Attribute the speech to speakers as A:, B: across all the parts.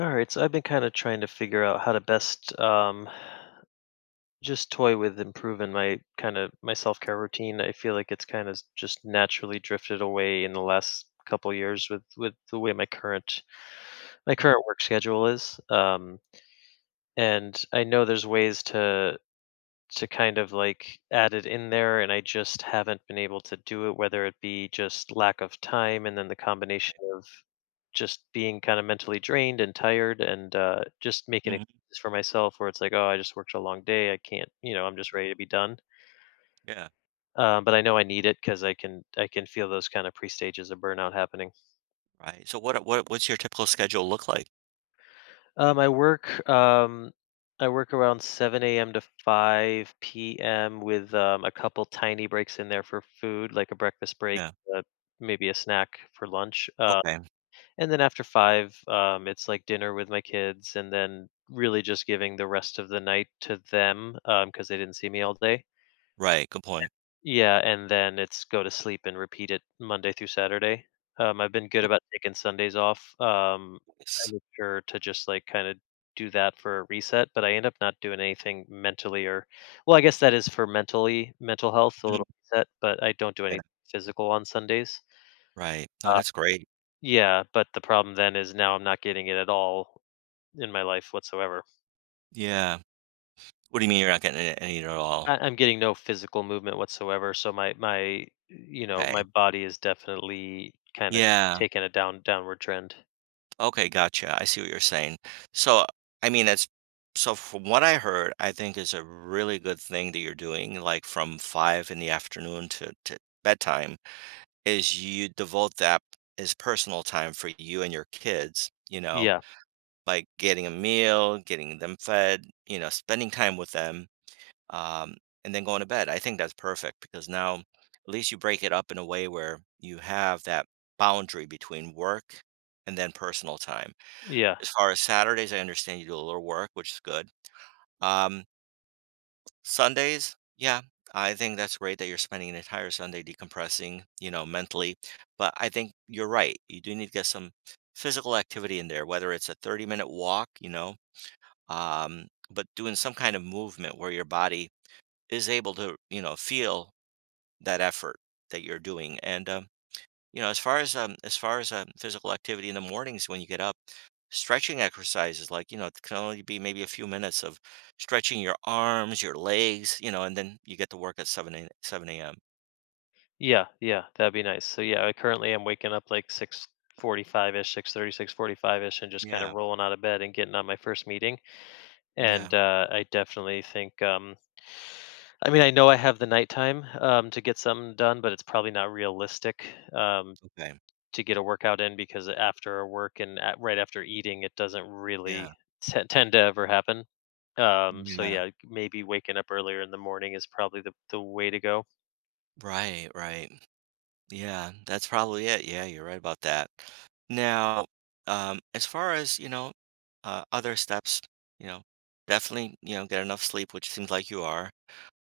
A: All right, so I've been kind of trying to figure out how to best just toy with improving my kind of my self care routine. I feel like it's kind of just naturally drifted away in the last couple years with the way my current my
B: Mhm,
A: current work schedule is. And I know there's ways to kind of like add it in there, and I just haven't been able to do it. Whether it be just lack of time, and then the combination
B: right.
A: of just being kind of mentally drained and tired and just making
B: Mhm,
A: excuses for myself where it's like, oh, I just worked a long day. I can't, you know, I'm just ready to be done.
B: yeah,
A: But I know I need it because I can feel those kind of pre stages of burnout happening.
B: right. So what's your typical schedule look like?
A: Um, I work um, I work around 7 a.m. to 5 p.m. with a couple tiny breaks in there for food, like a breakfast break,
B: Yeah,
A: uh, maybe a snack for lunch.
B: okay.
A: And then after 5, it's like dinner with my kids and then really just giving the rest of the night to them, because they didn't see me all day.
B: Right, good point.
A: Yeah, and then it's go to sleep and repeat it Monday through Saturday. I've been good
B: Of
A: about taking Sundays off. I
B: course.
A: make sure to just, like, kinda do that for a reset, but I end up not doing anything mentally or well, I guess that is for mental health, a
B: Mm,
A: little reset, but I don't do
B: yeah,
A: anything physical on Sundays.
B: right. No,
A: Uh,
B: that's great.
A: yeah, but the problem then is now I'm not getting it at all in my life whatsoever.
B: Yeah. What do you mean you're not getting a any at all?
A: I'm getting no physical movement whatsoever, so my you know
B: Hey.
A: my body is definitely kind of
B: Yeah.
A: taking a downward trend.
B: Okay, gotcha. I see what you're saying. So, I mean, that's so from what I heard, I think is a really good thing that you're doing, like, from 5 in the afternoon to bedtime, is you devote that as personal time for you and your kids, you know?
A: Yeah,
B: Like getting a meal, getting them fed, you know, spending time with them, um, and then going to bed. I think that's perfect because now at least you break it up in a way where you have that boundary between work and then personal time.
A: yeah,
B: As far as Saturdays, I understand you do a little work, which is good. Um, Sundays, yeah, I think that's great that you're spending an entire Sunday decompressing, you know, mentally. But I think you're right. You do need to get some physical activity in there, whether it's a 30-minute minute walk, you know, but doing some kind of movement where your body is able to, you know, feel that effort that you're doing. And you know, as far as physical activity in the mornings when you get up, stretching exercises, like, you know, it can only be maybe a few minutes of stretching your arms, your legs, you know, and then you get to work at 7 a.m.
A: yeah, yeah. That'd be nice. So yeah, I currently am waking up like 6:45 ish, 6:30, 6:45 ish, and just kind of
B: Yeah,
A: rolling out of bed and getting on my first meeting.
B: yeah,
A: And I definitely think. I mean, I know I have the nighttime to get something done, but it's probably not realistic um,
B: okay,
A: to get a workout in because after work and right after eating, it doesn't
B: yeah,
A: really tend to ever happen. So
B: yeah,
A: yeah, like, maybe waking up earlier in the morning is probably the way to go.
B: right, right. Yeah, that's probably it. Yeah, you're right about that. Now, as far as, you know, other steps, you know, definitely, you know, get enough sleep, which seems like you are.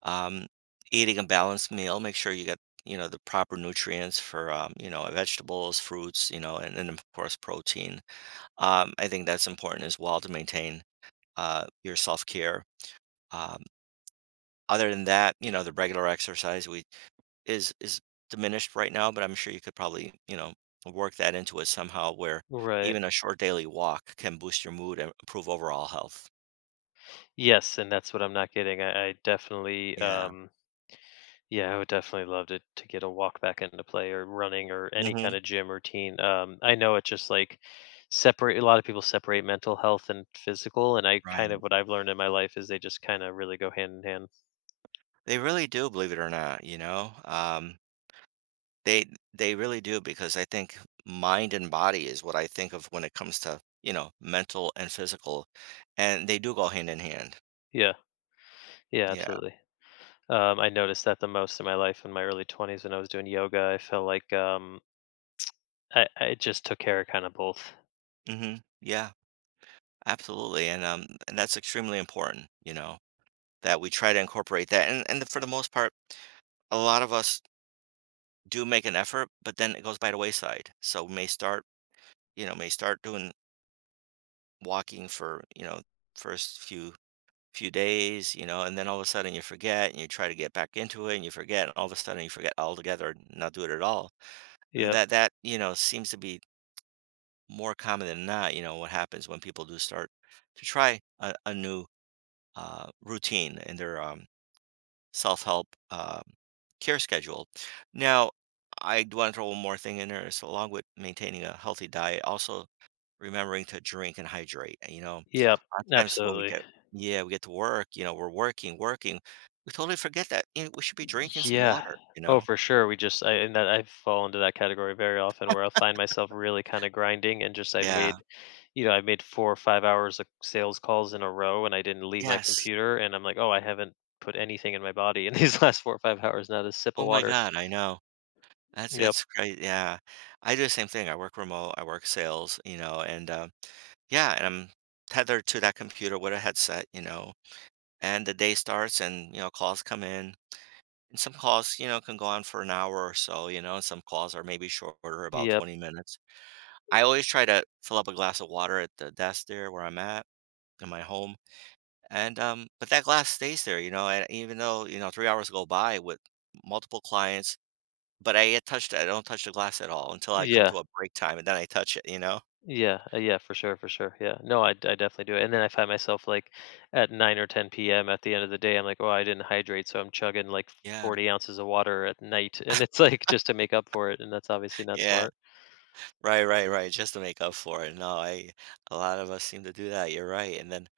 B: Um, eating a balanced meal, make sure you get, you know, the proper nutrients for, you know, vegetables, fruits, you know, and then of course protein. I think that's important as well to maintain your self-care. Um, other than that, you know, the regular exercise we is diminished right now, but I'm sure you could probably, you know, work that into it somehow where
A: Right.
B: even a short daily walk can boost your mood and improve overall health.
A: Yes, and that's what I'm not getting. I definitely,
B: Yeah.
A: yeah, I would definitely love to get a walk back into play or running or any kind
B: Hmm.
A: of gym routine. I know it just like separate a lot of people separate mental health and physical, and I kind of
B: Right.
A: what I've learned in my life is they just kind of really go hand in hand.
B: They really do, believe it or not, you know. They really do because I think mind and body is what I think of when it comes to, you know, mental and physical, and they do go hand in hand.
A: Yeah, yeah,
B: Yeah.
A: absolutely. I noticed that the most in my life in my early 20s when I was doing yoga. I felt like I just took care of kind of both.
B: Hmm. Yeah, absolutely. And that's extremely important, you know, that we try to incorporate that. And for the most part, a lot of us do make an effort, but then it goes by the wayside. So we may start, you know, may start doing walking for, you know, first few days, you know, and then all of a sudden you forget and you try to get back into it and you forget and all of a sudden you forget altogether and not do it at all. And
A: Yep.
B: that, you know, seems to be more common than not, you know, what happens when people do start to try a new routine in their self-help care schedule. Now, I do want to throw one more thing in there. It's along with maintaining a healthy diet, also remembering to drink and hydrate. And, you know, a
A: Yep.
B: lot of times when we
A: Absolutely.
B: get, yeah, we get to work, you know, we're working. We totally forget that, you know, we should be drinking some
A: Yeah.
B: water, you
A: Oh,
B: know?
A: for sure. We just, I, and that I fall into that category very often where I'll find myself really kind of grinding and just I've
B: Yeah.
A: made, you know, I've made 4 or 5 hours of sales calls in a row and I didn't leave my
B: Yes.
A: computer. And I'm like, oh, I haven't put anything in my body in these last 4 or 5 hours, not a sip
B: Oh
A: of
B: my
A: water.
B: God, I know.
A: Yep.
B: That's great. Yeah. I do the same thing. I work remote, I work sales, you know, and yeah, and I'm tethered to that computer with a headset, you know, and the day starts and, you know, calls come in and some calls, you know, can go on for an hour or so, you know, and some calls are maybe shorter, about
A: Yep.
B: 20 minutes. I always try to fill up a glass of water at the desk there where I'm at, in my home. And but that glass stays there, you know, and even though, you know, 3 hours go by with multiple clients, but I don't touch the glass at all until I come
A: Yeah.
B: to a break time, and then I touch it, you know.
A: Yeah, for sure, for sure. Yeah. No, I definitely do it. And then I find myself like at 9 or 10 p.m. at the end of the day, I'm like, oh, I didn't hydrate. So I'm chugging like
B: Yeah,
A: 40 ounces of water at night. And it's like just to make up for it. And that's obviously not
B: yeah.
A: smart.
B: Right, right, right. Just to make up for it. No, I, a lot of us seem to do that. You're right. And then,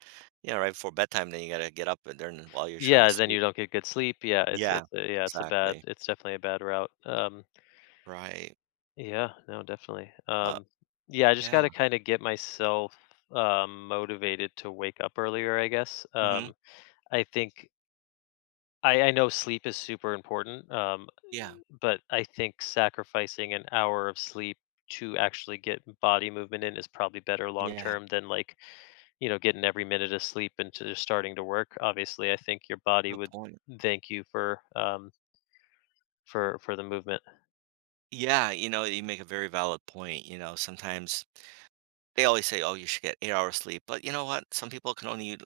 B: yeah, right before bedtime, then you gotta get up and then while you're trying to
A: Yeah. Then you
B: sleep.
A: don't get good sleep. Yeah.
B: Yeah,
A: Yeah, it's a bad,
B: exactly.
A: it's definitely a bad route.
B: Right.
A: Yeah, no, definitely.
B: But
A: Yeah, I just
B: yeah.
A: got to kind of get myself motivated to wake up earlier, I guess.
B: Hmm.
A: I think I know sleep is super important.
B: Yeah.
A: But I think sacrificing an hour of sleep to actually get body movement in is probably better long
B: Yeah.
A: term than like, you know, getting every minute of sleep into just starting to work. Obviously, I think your body
B: Good
A: would
B: point.
A: thank you for the movement.
B: Yeah, you know, you make a very valid point. You know, sometimes they always say, "Oh, you should get 8 hours sleep," but you know what? Some people can only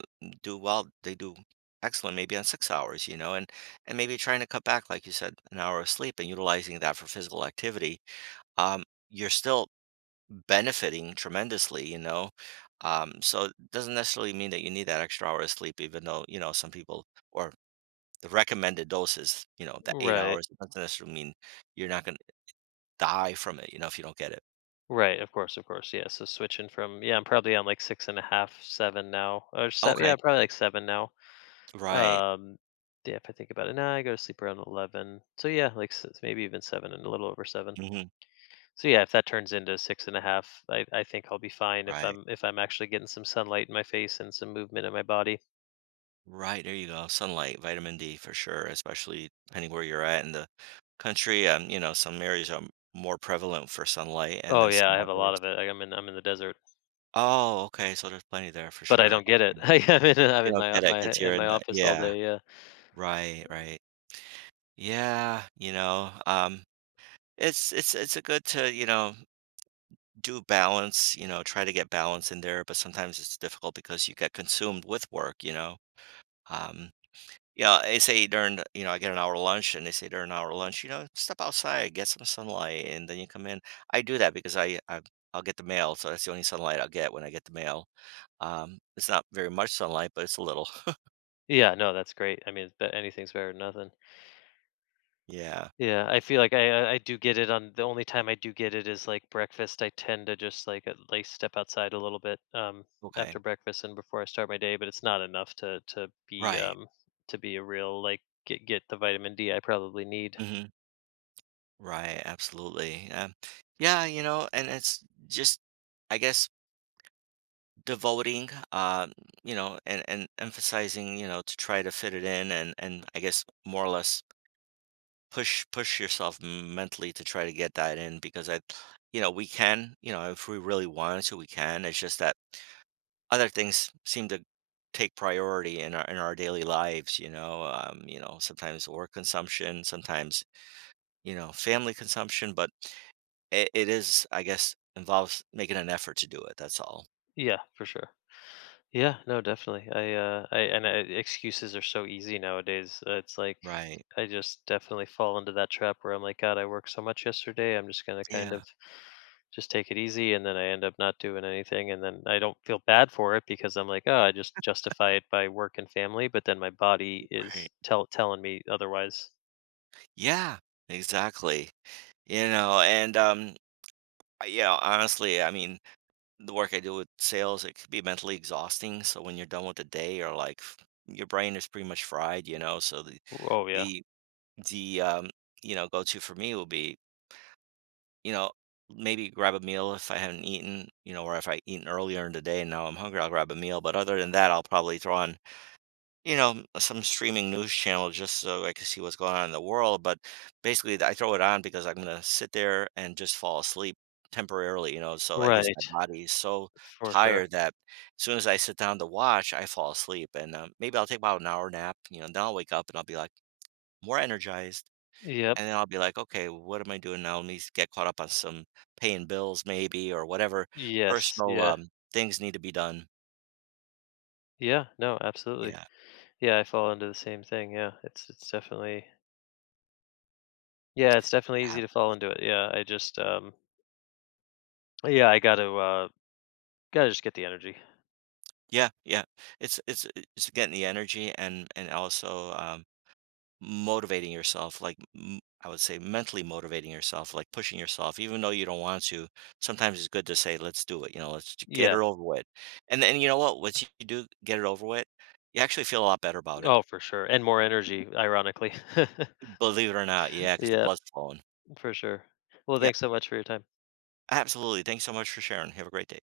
B: do well. They do excellent, maybe on 6 hours. You know, and maybe trying to cut back, like you said, an hour of sleep and utilizing that for physical activity, um, you're still benefiting tremendously, you know. So it doesn't necessarily mean that you need that extra hour of sleep, even though, you know, some people or the recommended dose is, you know, the eight
A: Right.
B: hours. It doesn't necessarily mean you're not going to die from it, you know, if you don't get it.
A: Right, of course, of course. Yeah. So switching from yeah, I'm probably on like six and a half, seven now. Or seven
B: Okay,
A: yeah, probably like seven now.
B: right,
A: Um yeah, if I think about it. Now I go to sleep around 11. So yeah, like maybe even seven and a little over seven.
B: hmm,
A: So yeah, if that turns into six and a half, I think I'll be fine if
B: right,
A: I'm actually getting some sunlight in my face and some movement in my body.
B: right. There you go. Sunlight, vitamin D for sure, especially depending where you're at in the country. You know, some areas are more prevalent for sunlight, and
A: Oh
B: then
A: yeah,
B: some
A: I have a lot
B: others.
A: of it. Like, I'm in the desert,
B: Oh, okay. So there's plenty there for
A: but I
B: sure.
A: don't get it.
B: Okay.
A: I'm
B: You
A: in
B: don't
A: my
B: get it because
A: my
B: 'cause you're
A: in
B: in
A: my
B: the,
A: office all
B: yeah.
A: day. Yeah,
B: Right, right. Yeah, you know, it's a good to, you know, do balance, you know, try to get balance in there, but sometimes it's difficult because you get consumed with work, you know? Um, yeah, they say during, you know, I get an hour lunch and they say during an hour lunch, you know, "Step outside, get some sunlight, and then you come in." I do that because I I'll get the mail, so that's the only sunlight I'll get when I get the mail. It's not very much sunlight, but it's a little.
A: yeah. No, that's great. I mean, anything's better than nothing.
B: Yeah.
A: Yeah, I feel like I do get it on the only time I do get it is like breakfast. I tend to just like at least step outside a little bit
B: Okay.
A: after breakfast and before I start my day, but it's not enough to
B: Right.
A: to be a real like get the vitamin D I probably need.
B: Hmm. Right, absolutely. Yeah, you know, and it's just, I guess, devoting, you know, and emphasizing, you know, to try to fit it in, and I guess more or less push yourself mentally to try to get that in because you know, we can, you know, if we really wanted to, we can. It's just that other things seem to take priority in our daily lives. You know, sometimes work consumption, sometimes, you know, family consumption. But it is, I guess, involves making an effort to do it, that's all.
A: Yeah, for sure. Yeah, no, definitely. Excuses are so easy nowadays. It's like
B: Right.
A: I just definitely fall into that trap where I'm like, God, I worked so much yesterday. I'm just gonna kind
B: Yeah,
A: of just take it easy, and then I end up not doing anything, and then I don't feel bad for it because I'm like, oh, I just justify it by work and family, but then my body is
B: right.
A: telling me otherwise.
B: Yeah, exactly. You know, and, yeah, honestly, I mean, the work I do with sales, it could be mentally exhausting, so when you're done with the day, you're like f your brain is pretty much fried, you know, so
A: Oh yeah,
B: the the you know, go-to for me will be, you know, maybe grab a meal if I haven't eaten, you know, or if I eaten earlier in the day and now I'm hungry, I'll grab a meal, but other than that, I'll probably throw on, you know, some streaming news channel just so I can see what's going on in the world. But basically, I throw it on because I'm gonna sit there and just fall asleep temporarily, you know. So I guess my
A: right,
B: body is so
A: for sure.
B: tired that as soon as I sit down to watch, I fall asleep. And maybe I'll take about an hour nap, you know. Then I'll wake up and I'll be like more energized.
A: Yep.
B: And then I'll be like, okay, what am I doing now? Let me get caught up on some paying bills, maybe, or whatever
A: Yes.
B: personal
A: Yeah.
B: things need to be done.
A: Yeah. No. Absolutely.
B: Yeah.
A: Yeah. I fall into the same thing. Yeah, it's definitely
B: Yeah.
A: easy to fall into it. Yeah, I got to just get the energy.
B: Yeah, yeah. It's it's uh, it's getting the energy and also motivating yourself, like I would say mentally motivating yourself, like pushing yourself, even though you don't want to. Sometimes it's good to say, "Let's do it." You know, let's get it
A: Yeah.
B: over with. And then you know what? Once you do get it over with, you actually feel a lot better about it.
A: Oh, for sure. And more energy, ironically.
B: Believe it or not, yeah, because the
A: Yeah,
B: blood's flowing.
A: for sure. Well,
B: Yeah,
A: thanks so much for your time.
B: absolutely. Thanks so much for sharing. Have a great day.